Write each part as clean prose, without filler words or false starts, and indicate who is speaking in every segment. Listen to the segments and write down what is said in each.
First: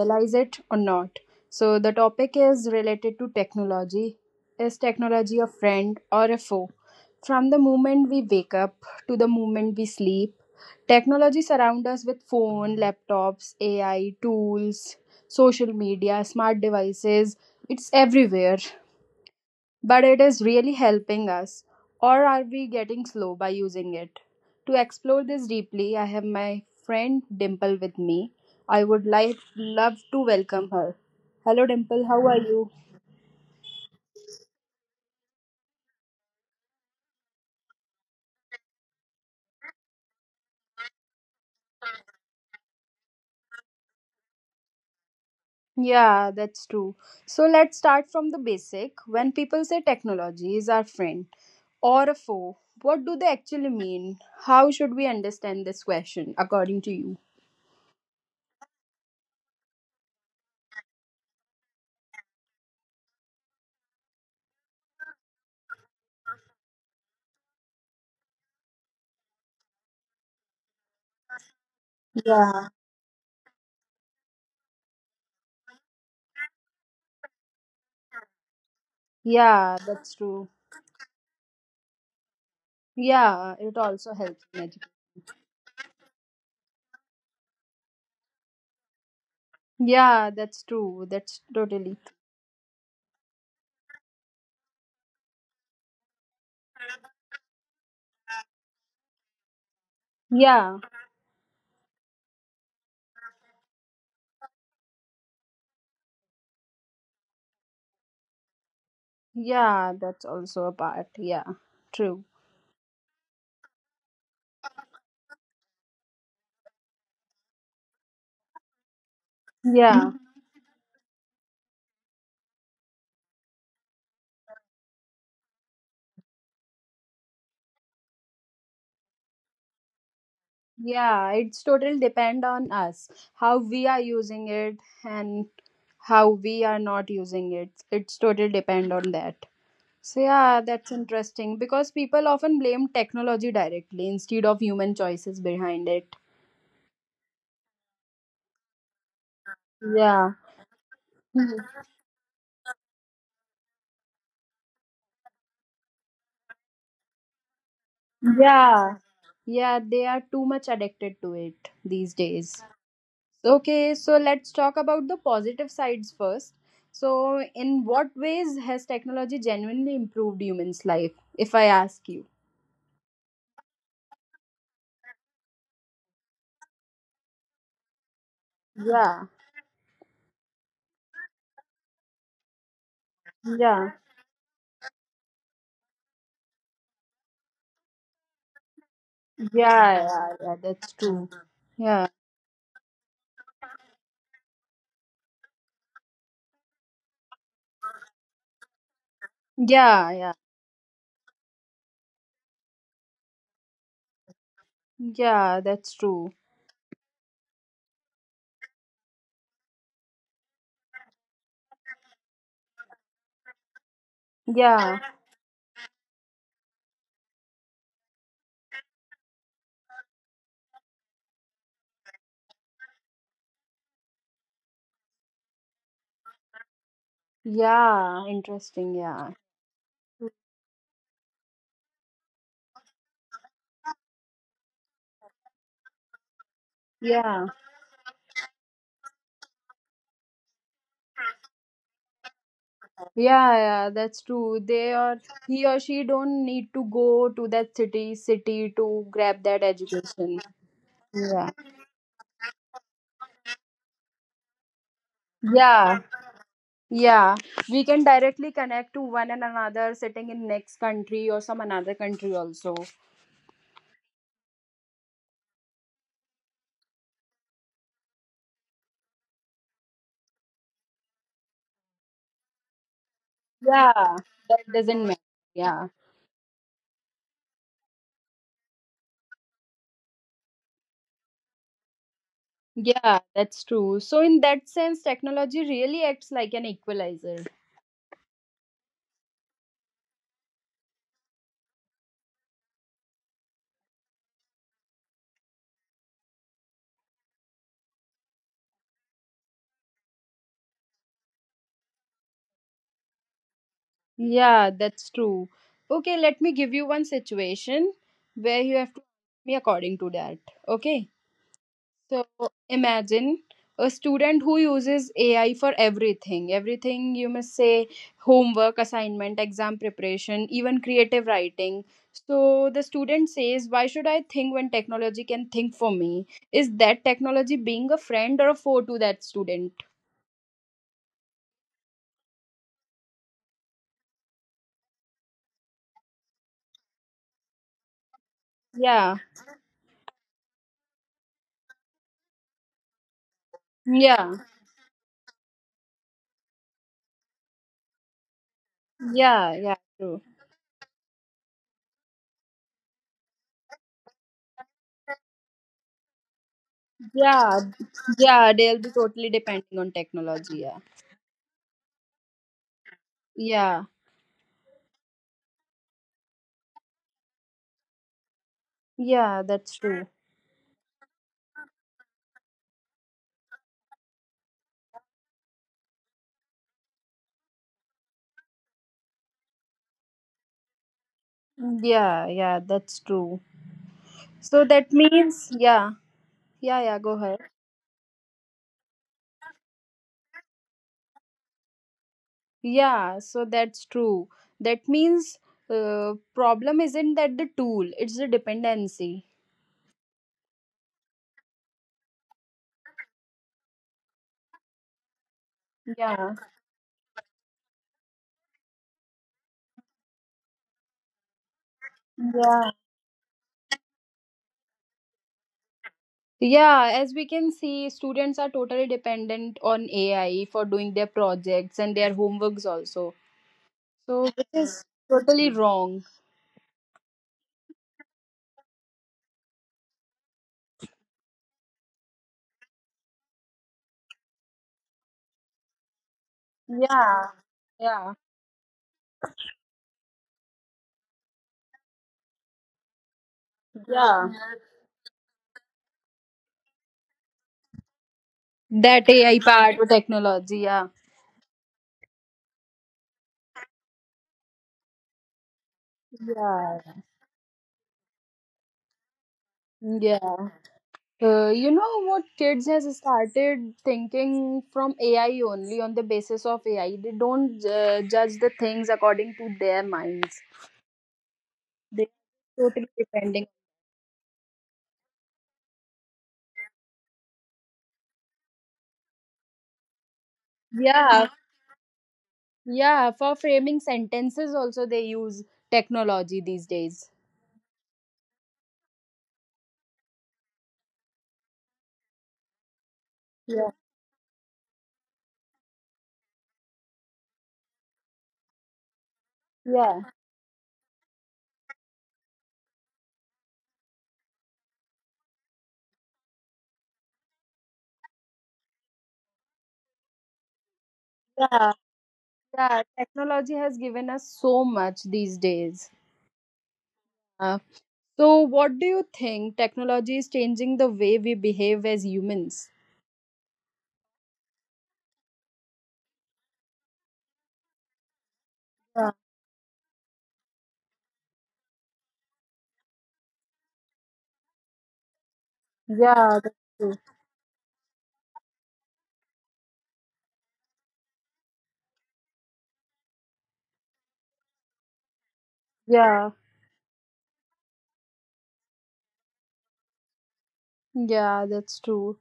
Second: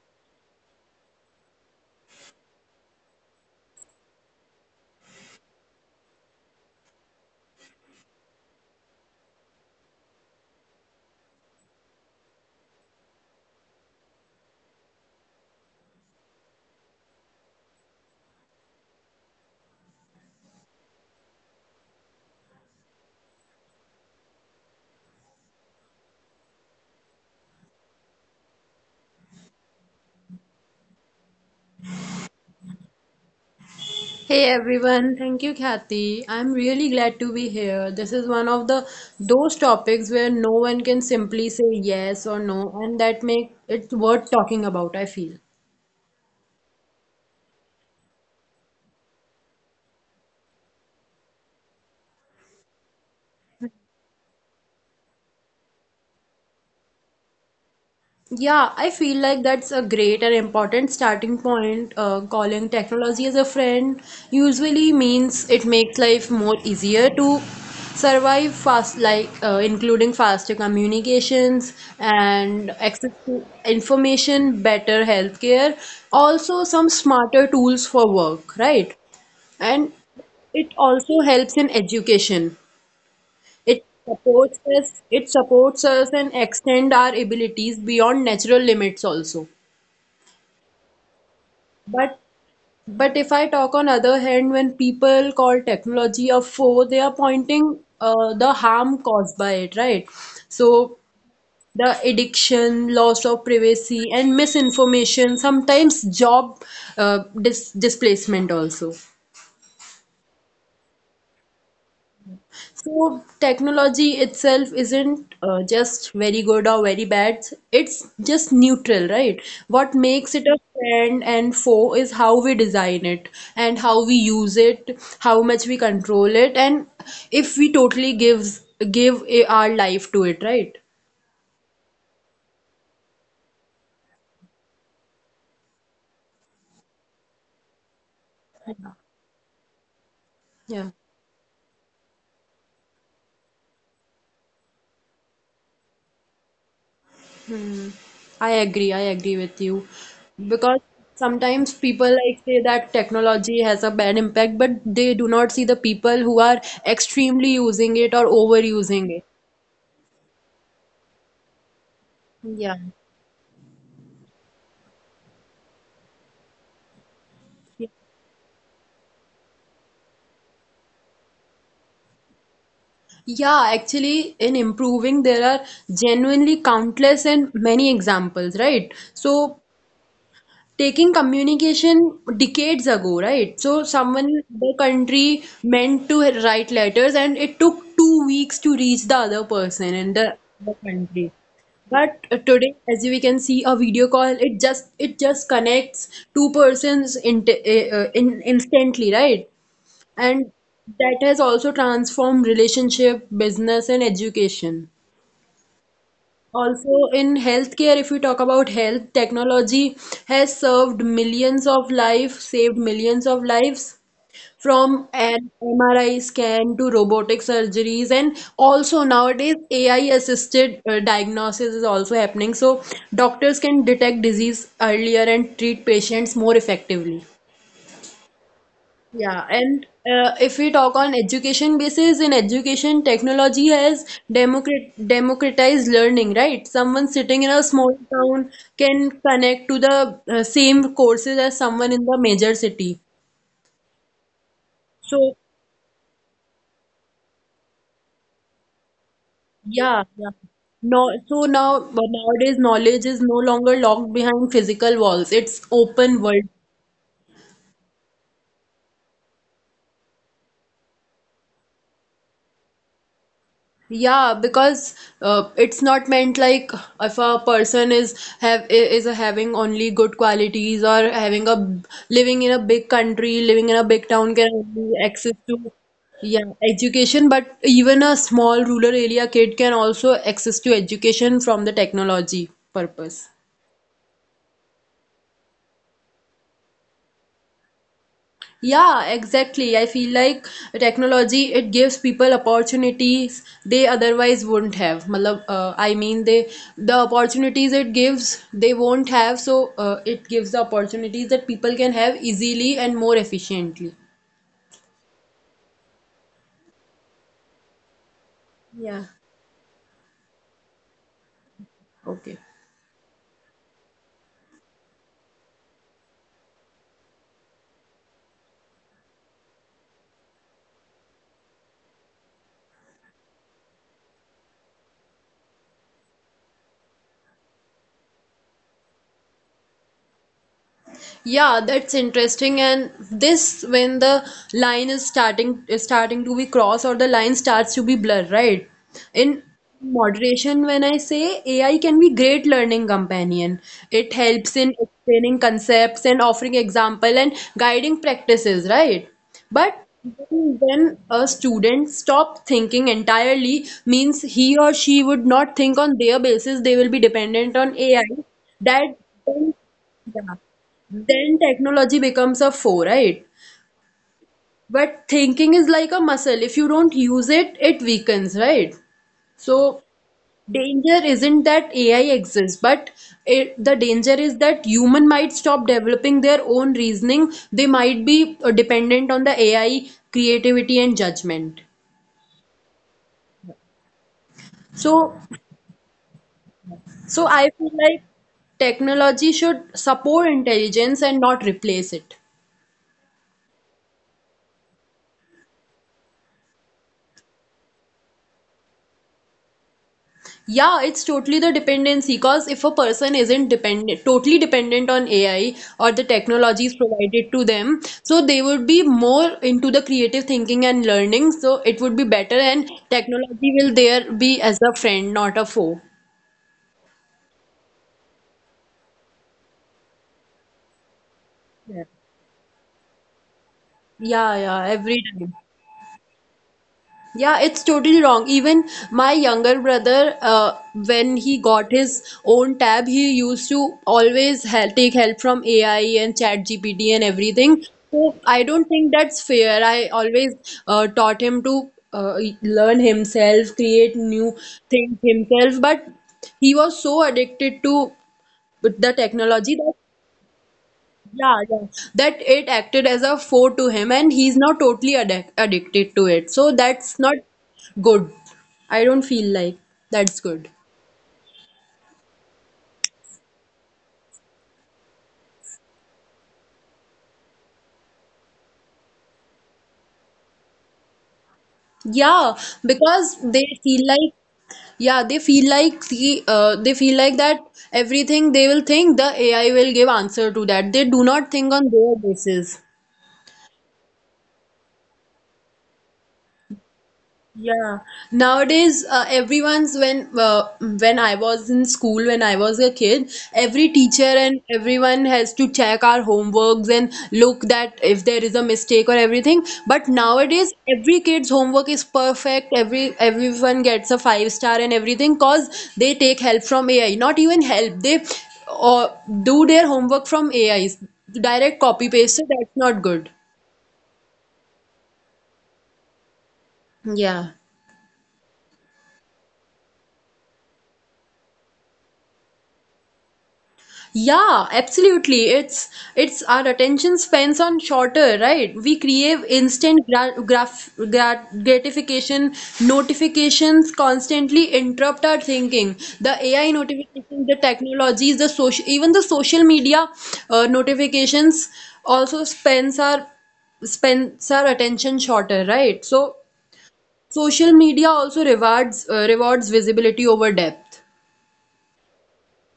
Speaker 1: realize it or not. So, the topic is related to technology. Is technology a friend or a foe? From the moment we wake up to the moment we sleep, technology surrounds us with phone, laptops, AI tools, social media, smart devices. It's everywhere but it is really helping us, or are we getting slow by using it? To explore this deeply, I have my friend Dimple with me. I would like love to welcome her. Hello Dimple, how are you?
Speaker 2: Hey everyone, thank you, Kathy. I'm really glad to be here. This is one of the those topics where no one can simply say yes or no, and that make it worth talking about, I feel.
Speaker 1: Yeah, that's true. So let's start from the basic. When people say technology is our friend or a foe, what do they actually mean? How should we understand this question according to you?
Speaker 2: Yeah, I feel like that's a great and important starting point. Calling technology as a friend usually means it makes life more easier to survive fast, like including faster communications and
Speaker 1: Yeah.
Speaker 2: access to information, better healthcare, also some smarter tools for work, right? And
Speaker 1: Yeah, that's true.
Speaker 2: it also helps in education,
Speaker 1: Yeah, it also helps me.
Speaker 2: it supports us and extend our abilities beyond natural limits also.
Speaker 1: Yeah, that's true. That's totally.
Speaker 2: But but if I talk on other hand, when people call technology a foe, they are pointing the harm caused by it, right? So
Speaker 1: Yeah,
Speaker 2: the addiction, loss of privacy, and misinformation, sometimes job displacement also.
Speaker 1: yeah, that's also a part. Yeah, true.
Speaker 2: So technology itself isn't just very good or very bad. It's just neutral, right? What
Speaker 1: Yeah, mhm.
Speaker 2: makes it a friend and foe is how we design it and how we use it, how much we control it, and if we totally our life to it, right?
Speaker 1: Yeah, it's totally depend on us how we are using it and how we are not using it. It's totally depend on that. So yeah,
Speaker 2: Yeah,
Speaker 1: that's interesting because people often blame technology directly instead of human choices behind it.
Speaker 2: I agree. I agree with you
Speaker 1: Yeah.
Speaker 2: because sometimes
Speaker 1: Mhm.
Speaker 2: people like say that technology has a bad impact, but they do not see the people who are extremely using it or overusing
Speaker 1: Yeah.
Speaker 2: it.
Speaker 1: Yeah, they are too much addicted to it these
Speaker 2: Yeah.
Speaker 1: days. So, okay, so let's talk about the positive sides first. So, in what ways has technology genuinely improved humans' life, if I ask you?
Speaker 2: Yeah, actually, in improving, there are genuinely countless and many examples, right?
Speaker 1: Yeah,
Speaker 2: So, taking communication decades ago, right? So,
Speaker 1: yeah,
Speaker 2: someone in the country meant to write letters, and it took 2 weeks to reach the other person in
Speaker 1: yeah,
Speaker 2: the
Speaker 1: yeah,
Speaker 2: other
Speaker 1: yeah, that's
Speaker 2: country.
Speaker 1: true.
Speaker 2: But
Speaker 1: Yeah,
Speaker 2: today, as we can see, a video call it just connects two persons in instantly, right?
Speaker 1: yeah,
Speaker 2: And
Speaker 1: yeah,
Speaker 2: that has also transformed relationship, business, and education.
Speaker 1: yeah, that's true.
Speaker 2: Also, in healthcare, if we talk about health, technology has served millions of lives, saved millions of lives from
Speaker 1: Yeah,
Speaker 2: an MRI scan to robotic surgeries. And also, nowadays, AI assisted diagnosis is also happening. So, doctors can detect disease earlier and treat patients more effectively.
Speaker 1: yeah, interesting.
Speaker 2: Yeah,
Speaker 1: Yeah,
Speaker 2: and if we talk on education basis, in education, technology has democratized learning, right? Someone sitting in a
Speaker 1: yeah,
Speaker 2: small town can connect to the same courses as someone in the major city.
Speaker 1: yeah, that's true. They
Speaker 2: So,
Speaker 1: or he or she don't need to go to that city to grab that
Speaker 2: yeah, yeah.
Speaker 1: education.
Speaker 2: No, so
Speaker 1: Yeah,
Speaker 2: now but nowadays knowledge is no longer locked behind physical walls. It's open
Speaker 1: yeah,
Speaker 2: world.
Speaker 1: yeah, we can directly connect to one and another sitting in next country or some another country also.
Speaker 2: Yeah, because it's not meant like if a person is have is having only good qualities or having a living in a big country, living in a big town
Speaker 1: Yeah,
Speaker 2: can
Speaker 1: that
Speaker 2: only
Speaker 1: doesn't
Speaker 2: access
Speaker 1: matter.
Speaker 2: to
Speaker 1: Yeah.
Speaker 2: yeah education, but even a small rural area kid can also access to education from the technology purpose.
Speaker 1: Yeah, that's true. So in that sense, technology really acts like an equalizer.
Speaker 2: Yeah, exactly. I feel like technology it gives people opportunities they otherwise wouldn't have. I mean, the opportunities it gives they won't have. So it gives the opportunities that people can have easily and more efficiently.
Speaker 1: Yeah, that's true. Okay, let me give you one situation where
Speaker 2: Yeah.
Speaker 1: you have to me according to that. Okay.
Speaker 2: Okay.
Speaker 1: So imagine a student who uses AI for everything. Everything you must say homework, assignment, exam preparation, even creative writing. So the student says, why should I think when technology can think for me? Is that technology being a friend or a foe to that student?
Speaker 2: Yeah, that's interesting. And this when the line is starting to be crossed or the line starts to be blurred, right?
Speaker 1: Yeah.
Speaker 2: In moderation, when I say AI can be great learning companion. It helps
Speaker 1: Yeah.
Speaker 2: in explaining concepts and offering example and guiding practices, right?
Speaker 1: Yeah.
Speaker 2: But
Speaker 1: Yeah. True.
Speaker 2: when a student stop thinking entirely means he or she would not think on their basis, they will be dependent on
Speaker 1: Yeah.
Speaker 2: AI.
Speaker 1: Yeah.
Speaker 2: That
Speaker 1: They'll be totally
Speaker 2: then
Speaker 1: depending on
Speaker 2: yeah
Speaker 1: technology. Yeah.
Speaker 2: then technology becomes a foe, right?
Speaker 1: Yeah.
Speaker 2: But thinking is like a muscle. If you don't use it, it weakens, right?
Speaker 1: Yeah.
Speaker 2: So
Speaker 1: That's true.
Speaker 2: danger isn't that AI exists, but the danger is that human might stop developing their own reasoning. They might be dependent on the AI creativity and judgment.
Speaker 1: Yeah. Yeah. That's true. So
Speaker 2: So,
Speaker 1: that means, yeah, yeah, yeah,
Speaker 2: so,
Speaker 1: go
Speaker 2: I
Speaker 1: ahead.
Speaker 2: feel like technology should support intelligence and not replace it.
Speaker 1: Yeah, so that's true. That means problem isn't that the tool, it's the dependency.
Speaker 2: Yeah, it's totally the dependency. Because if a person isn't dependent, totally dependent on AI or the
Speaker 1: Yeah.
Speaker 2: technologies provided to them, so they would be more into the creative thinking and learning. So it would be better, and
Speaker 1: Yeah.
Speaker 2: technology will there be as a friend, not a foe.
Speaker 1: Yeah, as we can see, students are totally dependent on AI for doing their
Speaker 2: Yeah.
Speaker 1: projects and their homeworks also.
Speaker 2: Yeah,
Speaker 1: So which
Speaker 2: yeah, every
Speaker 1: is
Speaker 2: time.
Speaker 1: totally wrong.
Speaker 2: Yeah, it's totally wrong. Even my younger brother, when he got his own tab, he used to always help, take help from AI and ChatGPT and
Speaker 1: Yeah.
Speaker 2: everything. So
Speaker 1: Yeah.
Speaker 2: I don't think that's fair. I always taught him to learn himself, create new
Speaker 1: Yeah.
Speaker 2: things himself, but he was so addicted to the
Speaker 1: That
Speaker 2: technology
Speaker 1: AI
Speaker 2: that
Speaker 1: part of technology, yeah.
Speaker 2: yeah, yeah. That it acted as a foe to him, and he's now totally addicted to it. So that's not
Speaker 1: Yeah.
Speaker 2: good. I don't feel like that's good.
Speaker 1: Yeah. You know what kids has started thinking from AI only on the basis of AI. They don't judge the things according to their minds. They
Speaker 2: Yeah,
Speaker 1: totally
Speaker 2: because they
Speaker 1: depending.
Speaker 2: feel like yeah, they feel like that everything they will think the AI will give answer to that. They do not
Speaker 1: Yeah,
Speaker 2: think on their basis.
Speaker 1: yeah. For framing sentences, also they use technology these days.
Speaker 2: Yeah. Nowadays, everyone's when I was in school, when I was a kid, every
Speaker 1: Yeah,
Speaker 2: teacher and everyone has to check our homeworks and look that if there is a mistake or everything. But
Speaker 1: yeah,
Speaker 2: nowadays, every kid's homework is perfect. Everyone gets a five star and everything cause they take help from AI. Not even help, they or do their homework from AIs. Direct copy paste, so that's not good.
Speaker 1: yeah. Technology has given us so much these days.
Speaker 2: Yeah.
Speaker 1: Uh, so, what do you think? Technology is changing the way we behave as humans.
Speaker 2: Yeah, absolutely. It's our attention spans on shorter, right? We crave instant gra graf gra gratification, notifications constantly interrupt our thinking. The AI
Speaker 1: Yeah, that's
Speaker 2: notifications,
Speaker 1: true.
Speaker 2: the technologies, the social, even the social media notifications also spends our attention shorter, right? So
Speaker 1: Yeah.
Speaker 2: social media also rewards rewards visibility over depth.
Speaker 1: Yeah, that's true.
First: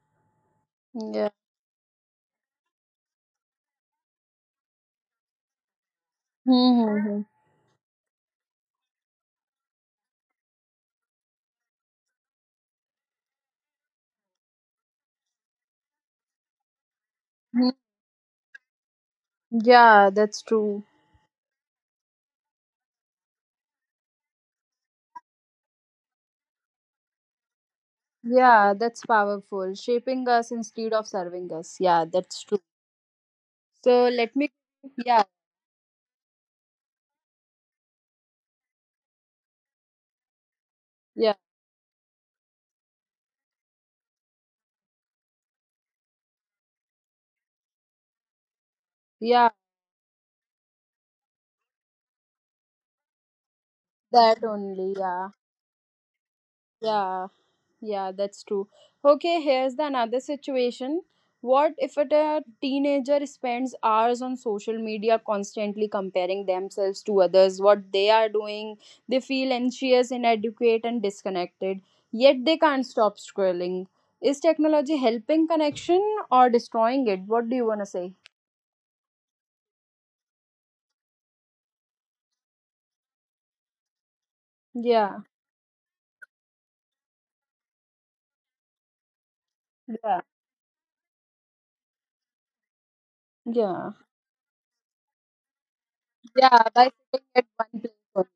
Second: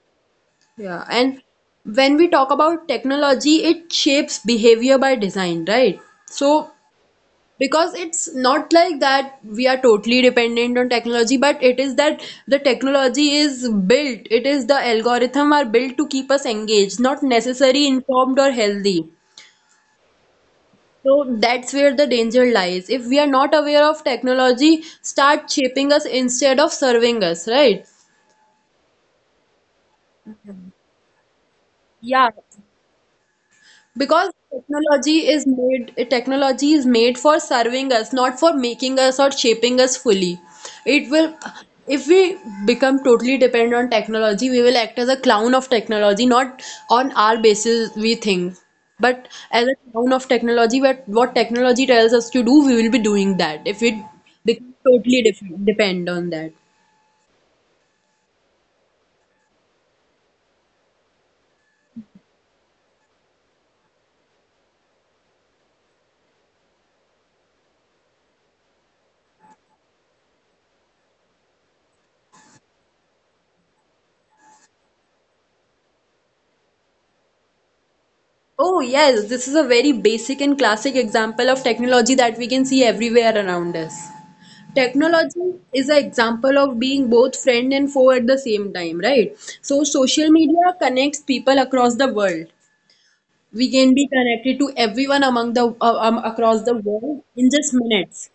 Speaker 2: Yeah,
Speaker 1: Yeah.
Speaker 2: and when we talk about technology, it shapes behavior by design, right? So,
Speaker 1: Mm-hmm.
Speaker 2: because it's not like that we are totally dependent on technology, but it is that the technology is built, it is the algorithm are built to keep us engaged, not necessary informed or healthy.
Speaker 1: Yeah, that's true.
Speaker 2: So that's where the danger lies. If we are not aware of technology, start shaping us instead of serving us, right?
Speaker 1: Yeah, that's powerful. Shaping us instead of serving us. Yeah,
Speaker 2: Yeah,
Speaker 1: that's true. So
Speaker 2: because
Speaker 1: let me. Yeah,
Speaker 2: technology is made for serving us, not for making us or shaping us fully. It will,
Speaker 1: yeah,
Speaker 2: if we become totally dependent on technology, we will act as a clown of technology, not on our basis we think. But
Speaker 1: yeah.
Speaker 2: as a clown of technology, what technology tells us to do, we will be doing that. If we
Speaker 1: That
Speaker 2: become
Speaker 1: only.
Speaker 2: totally
Speaker 1: Yeah,
Speaker 2: def depend on that.
Speaker 1: yeah. Yeah, that's true. Okay, here's the another situation. What if it, a teenager spends hours on social media constantly comparing themselves to others, what they are doing? They feel anxious, inadequate, and disconnected, yet they can't stop scrolling. Is technology helping connection or destroying it? What do you want to say?
Speaker 2: Oh, yes, this is a very basic and classic example of technology that we can see everywhere around us.
Speaker 1: Yeah,
Speaker 2: Technology is an example of being both friend and foe at the same time, right? So,
Speaker 1: yeah,
Speaker 2: social media connects people across the world. We
Speaker 1: yeah,
Speaker 2: can be connected to everyone among the across
Speaker 1: yeah,
Speaker 2: the
Speaker 1: by
Speaker 2: world
Speaker 1: sitting at
Speaker 2: in just
Speaker 1: one place. Only.
Speaker 2: minutes.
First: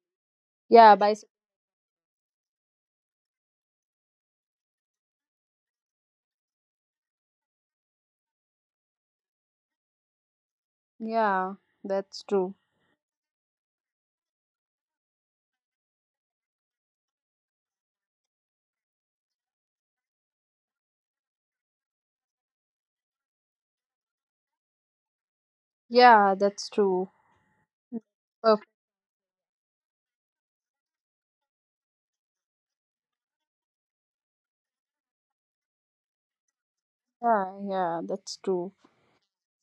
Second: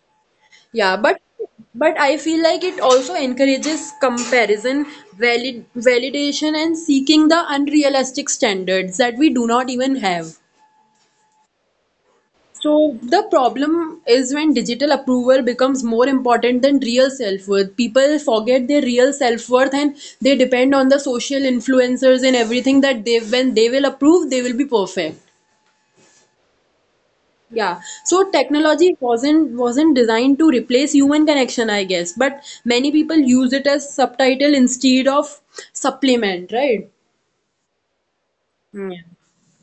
Speaker 1: Yeah,
Speaker 2: Yeah,
Speaker 1: by,
Speaker 2: but but I feel like it also encourages comparison, validation, and seeking the unrealistic standards that we do not even have.
Speaker 1: yeah, that's true.
Speaker 2: So the problem is when digital approval becomes more important than real self-worth. People forget their real self-worth and they depend on the social influencers and everything that they when they will approve, they will be perfect.
Speaker 1: Yeah, that's true.
Speaker 2: Yeah. So technology wasn't designed to replace human connection, I guess. But many people use it as subtitle instead of supplement, right?
Speaker 1: Yeah, that's true.
Speaker 2: Yeah.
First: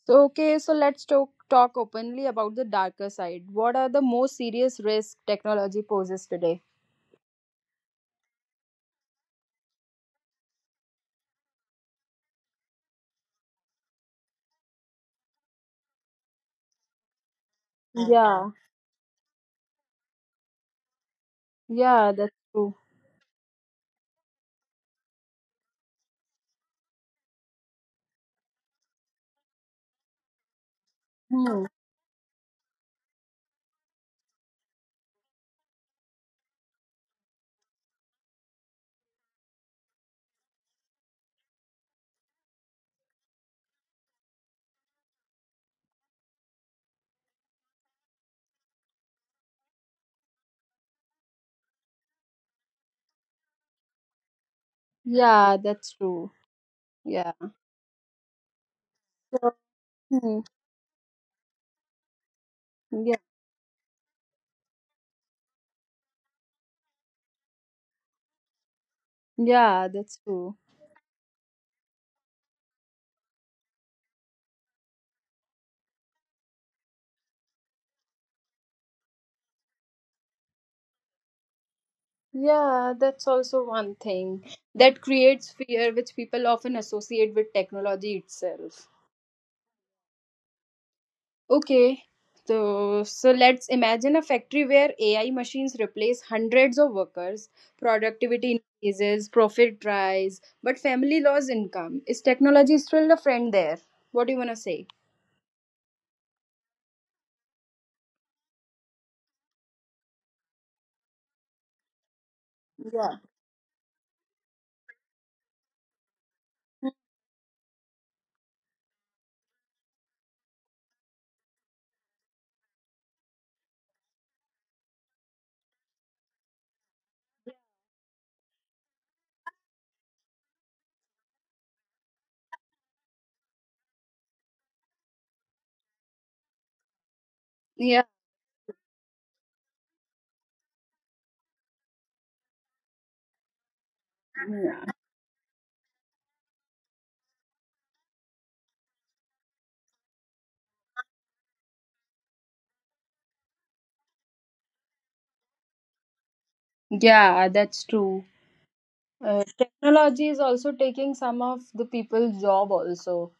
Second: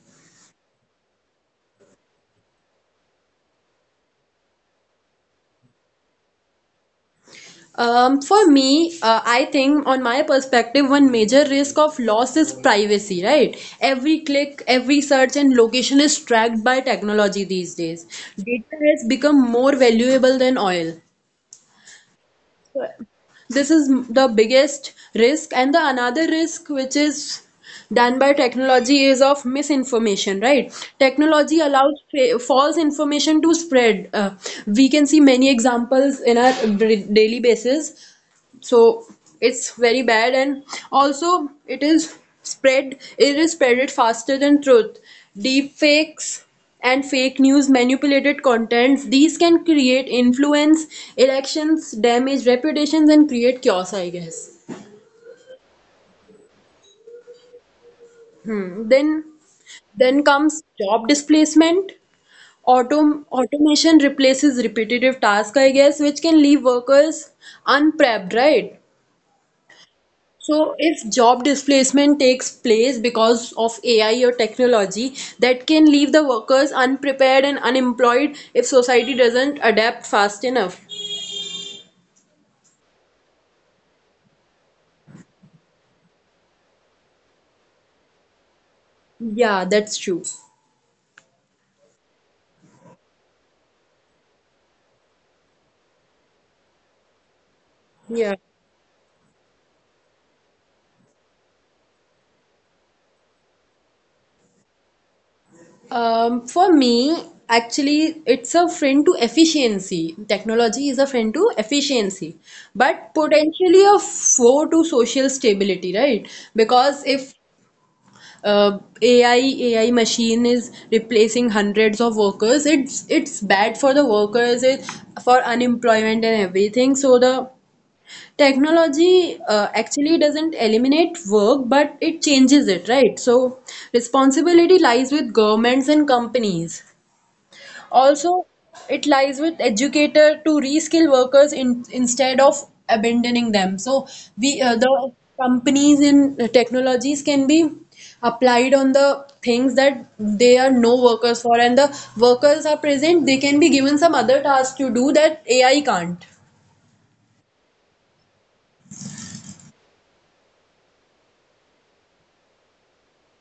Speaker 1: So, okay, so let's talk openly about the darker side. What are the most serious risks technology poses today?
Speaker 2: For me, I think, on my perspective, one major risk of loss is privacy, right? Every click, every search, and location is tracked by technology these days.
Speaker 1: Yeah,
Speaker 2: Data has become more valuable than oil.
Speaker 1: yeah, that's true.
Speaker 2: This is the biggest risk, and the another risk, which is done by technology is of misinformation, right? Technology
Speaker 1: Hmm.
Speaker 2: allows false information to spread. We can see many examples in our daily basis, so it's very bad. And also it is spreaded faster than truth. Deep fakes and fake news, manipulated contents, these can create influence, elections, damage reputations and create chaos, I guess.
Speaker 1: Yeah, that's true. Yeah.
Speaker 2: then
Speaker 1: So,
Speaker 2: then
Speaker 1: hmm,
Speaker 2: comes job displacement.
Speaker 1: Yeah,
Speaker 2: Automation replaces repetitive tasks, I guess, which can leave workers unprepped, right?
Speaker 1: yeah that's true.
Speaker 2: So, if job displacement takes place because of AI or technology, that can leave the workers unprepared and unemployed if society doesn't adapt fast enough.
Speaker 1: Yeah, that's also one thing that creates fear, which people often associate with technology itself.
Speaker 2: Yeah, that's true.
Speaker 1: Okay, so let's imagine a factory where AI machines replace hundreds of workers,
Speaker 2: Yeah.
Speaker 1: productivity increases, profit rise, but family loss income. Is technology still a friend there? What do you wanna say?
Speaker 2: For me, actually, it's a friend to efficiency. Technology is a friend to efficiency, but potentially a foe to social stability, right? Because if uh, AI AI machine is replacing hundreds of workers. It's bad for the workers, for unemployment and everything. So the technology actually doesn't eliminate work, but it changes it, right? So responsibility lies with governments and companies.
Speaker 1: Yeah,
Speaker 2: Also, it lies with educator to reskill workers instead of abandoning them. So we
Speaker 1: yeah,
Speaker 2: the companies in technologies can be applied on the things that they are no workers for, and the workers are present, they can be given some other task to do that AI can't.
Speaker 1: yeah, that's true. Technology is also taking some of the people's job also.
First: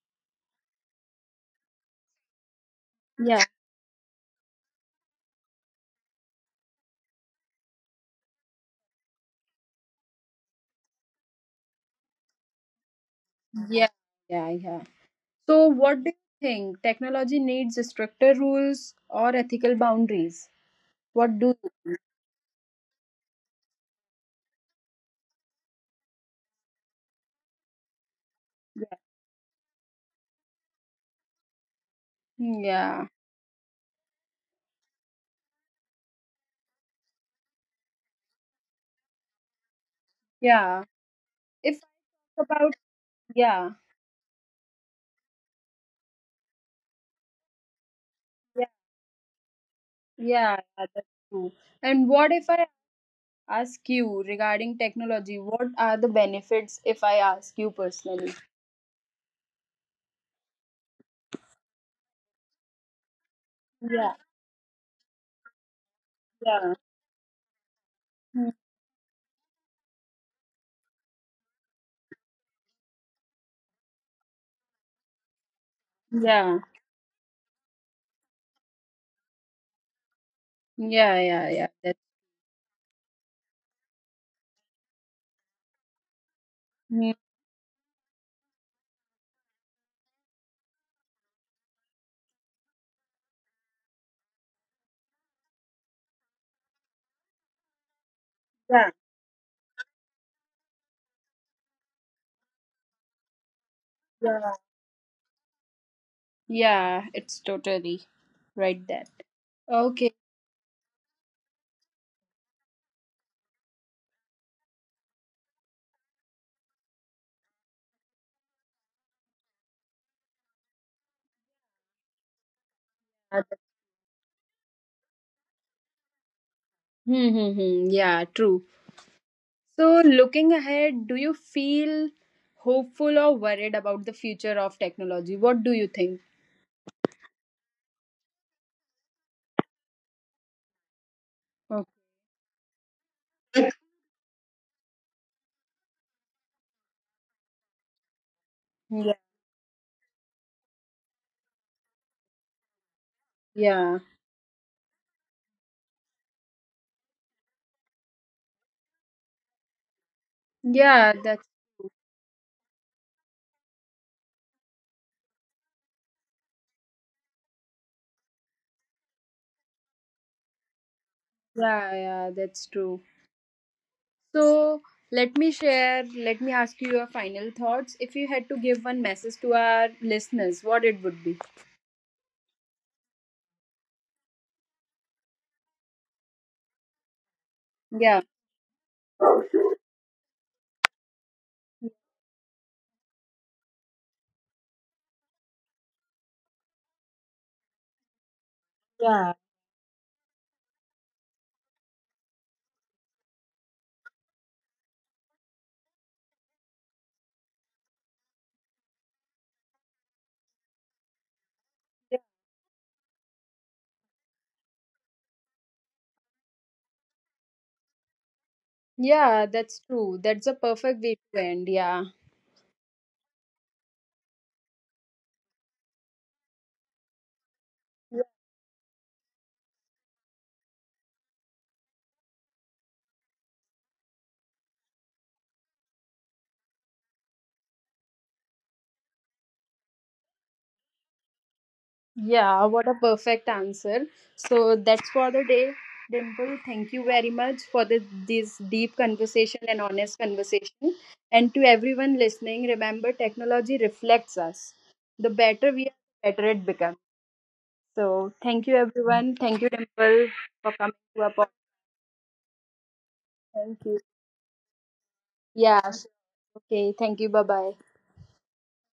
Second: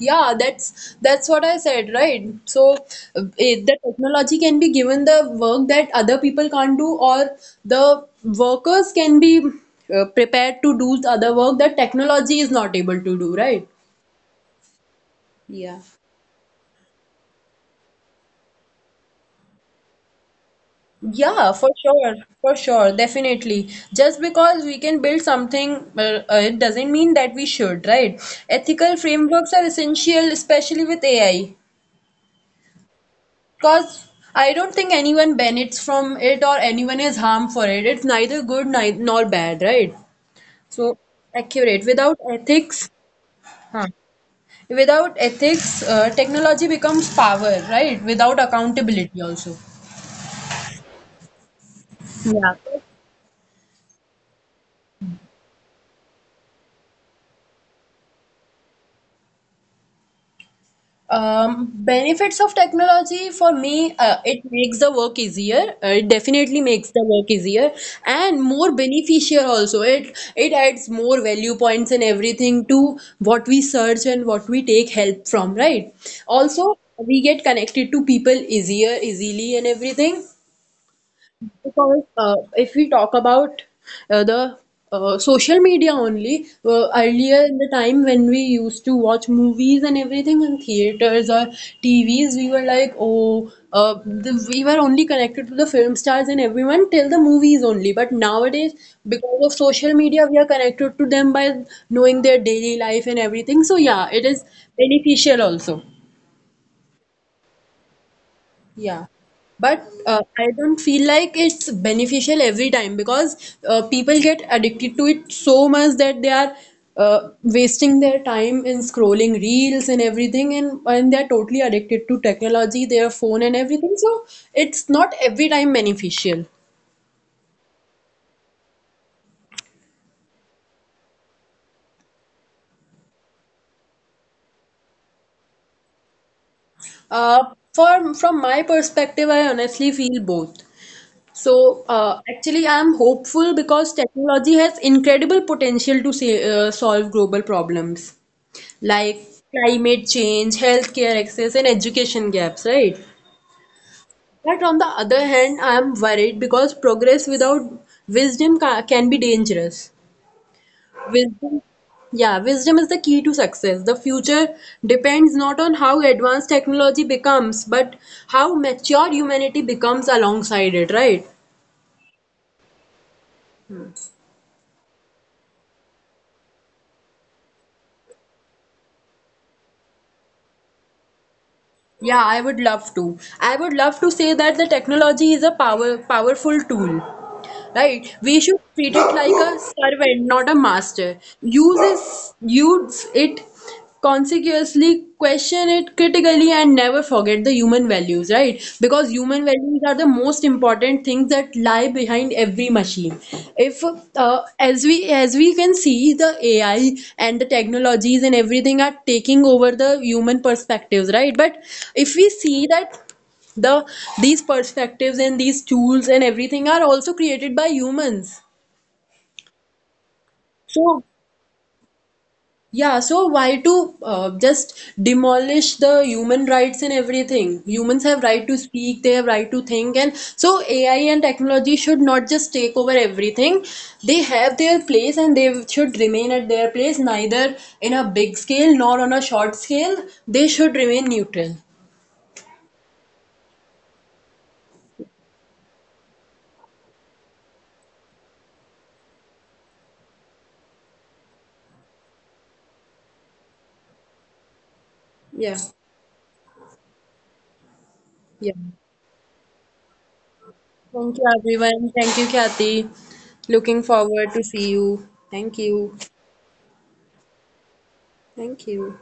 Speaker 2: Yeah, that's what I said, right? So
Speaker 1: Yeah,
Speaker 2: the technology can be given the work that other people can't do, or the workers can be prepared to do the other work that technology is not able to do, right?
Speaker 1: yeah, yeah. So
Speaker 2: Yeah.
Speaker 1: what do you think? Technology needs stricter rules or ethical boundaries? What
Speaker 2: Yeah,
Speaker 1: do
Speaker 2: definitely. Just because we can build something, it doesn't mean that we should, right? Ethical frameworks are essential, especially with AI.
Speaker 1: you? Yeah.
Speaker 2: Because I don't think anyone benefits from it or anyone is harmed for it. It's neither good nor bad, right?
Speaker 1: Yeah.
Speaker 2: So accurate.
Speaker 1: If about yeah,
Speaker 2: Without ethics, technology becomes power, right? Without
Speaker 1: yeah,
Speaker 2: accountability also.
Speaker 1: yeah, that's true. And what
Speaker 2: Yeah.
Speaker 1: if I ask you regarding technology? What are the benefits if I ask you personally?
Speaker 2: Benefits of technology for me,
Speaker 1: Yeah,
Speaker 2: it makes the work easier. It definitely
Speaker 1: yeah,
Speaker 2: makes the work easier and
Speaker 1: mm,
Speaker 2: more beneficial also. It adds more value points and everything to what we search and what we take help from, right?
Speaker 1: yeah,
Speaker 2: Also, we get connected to people easier, easily and everything.
Speaker 1: yeah.
Speaker 2: Because
Speaker 1: That,
Speaker 2: if we talk about the social media only,
Speaker 1: mm,
Speaker 2: earlier in the time when we used to watch movies and everything in theaters or TVs, we were like, oh, we were only connected to the film stars and everyone till the movies only. But nowadays,
Speaker 1: yeah,
Speaker 2: because of social media, we are connected to them by knowing their daily life and everything. So, yeah, it is
Speaker 1: yeah,
Speaker 2: beneficial also.
Speaker 1: yeah. It's totally right.
Speaker 2: Yeah,
Speaker 1: That
Speaker 2: but
Speaker 1: okay.
Speaker 2: I don't feel like it's beneficial every time because people get addicted to it so much that they are wasting their time in scrolling reels and everything, and they're totally addicted to technology, their phone
Speaker 1: Yeah,
Speaker 2: and everything. So it's not every time beneficial.
Speaker 1: Hmm. Yeah, true. So, looking ahead, do you feel hopeful or worried about the future of technology? What do you think?
Speaker 2: Uh, for From my perspective, I honestly feel both. So
Speaker 1: Okay.
Speaker 2: actually, I am hopeful because technology has incredible potential to say, solve global problems. Like
Speaker 1: Yeah.
Speaker 2: climate change, healthcare access, and education gaps, right?
Speaker 1: Yeah.
Speaker 2: But on the other hand, I am worried because progress without wisdom can be dangerous.
Speaker 1: Yeah, that's
Speaker 2: Wisdom, yeah, wisdom is the key to success. The future depends not on how advanced technology becomes, but how mature humanity becomes alongside it, right?
Speaker 1: yeah, that's true. So let me share, let me ask you your final thoughts. If you had to give one message to our listeners, what it would be?
Speaker 2: Yeah, I would love to. I would love to say that the technology is a powerful tool. Right?
Speaker 1: Yeah.
Speaker 2: We should treat it like a servant, not a master. Use it consequently, question it critically and never forget the human values, right? Because human values are the most important things that lie behind every machine. If as we can see, the AI and the technologies and everything are taking over the human perspectives, right? But if we see that the these perspectives and these tools and everything are also created by humans.
Speaker 1: Yeah, that's true. That's a
Speaker 2: So
Speaker 1: perfect way to end. Yeah.
Speaker 2: yeah, so why to just demolish the human rights and everything? Humans have right to speak, they have right to think, and so AI and technology should not just take over everything. They have their place and they should remain at their place, neither in a big scale nor on a short scale. They should remain neutral.
Speaker 1: Yeah, what a perfect answer. So that's for the day. Dimple, thank you very much for the, this deep conversation and honest conversation. And to everyone listening, remember technology reflects us. The
Speaker 2: Yeah,
Speaker 1: better we are, the better it becomes. So
Speaker 2: yeah.
Speaker 1: thank you everyone. Thank you Dimple for coming
Speaker 2: Thank you,
Speaker 1: to our podcast.
Speaker 2: everyone. Thank you, Kathy. Looking
Speaker 1: Thank you.
Speaker 2: forward to see you. Thank you.
Speaker 1: Yeah. Okay. Thank you. Bye bye.
Speaker 2: Thank you.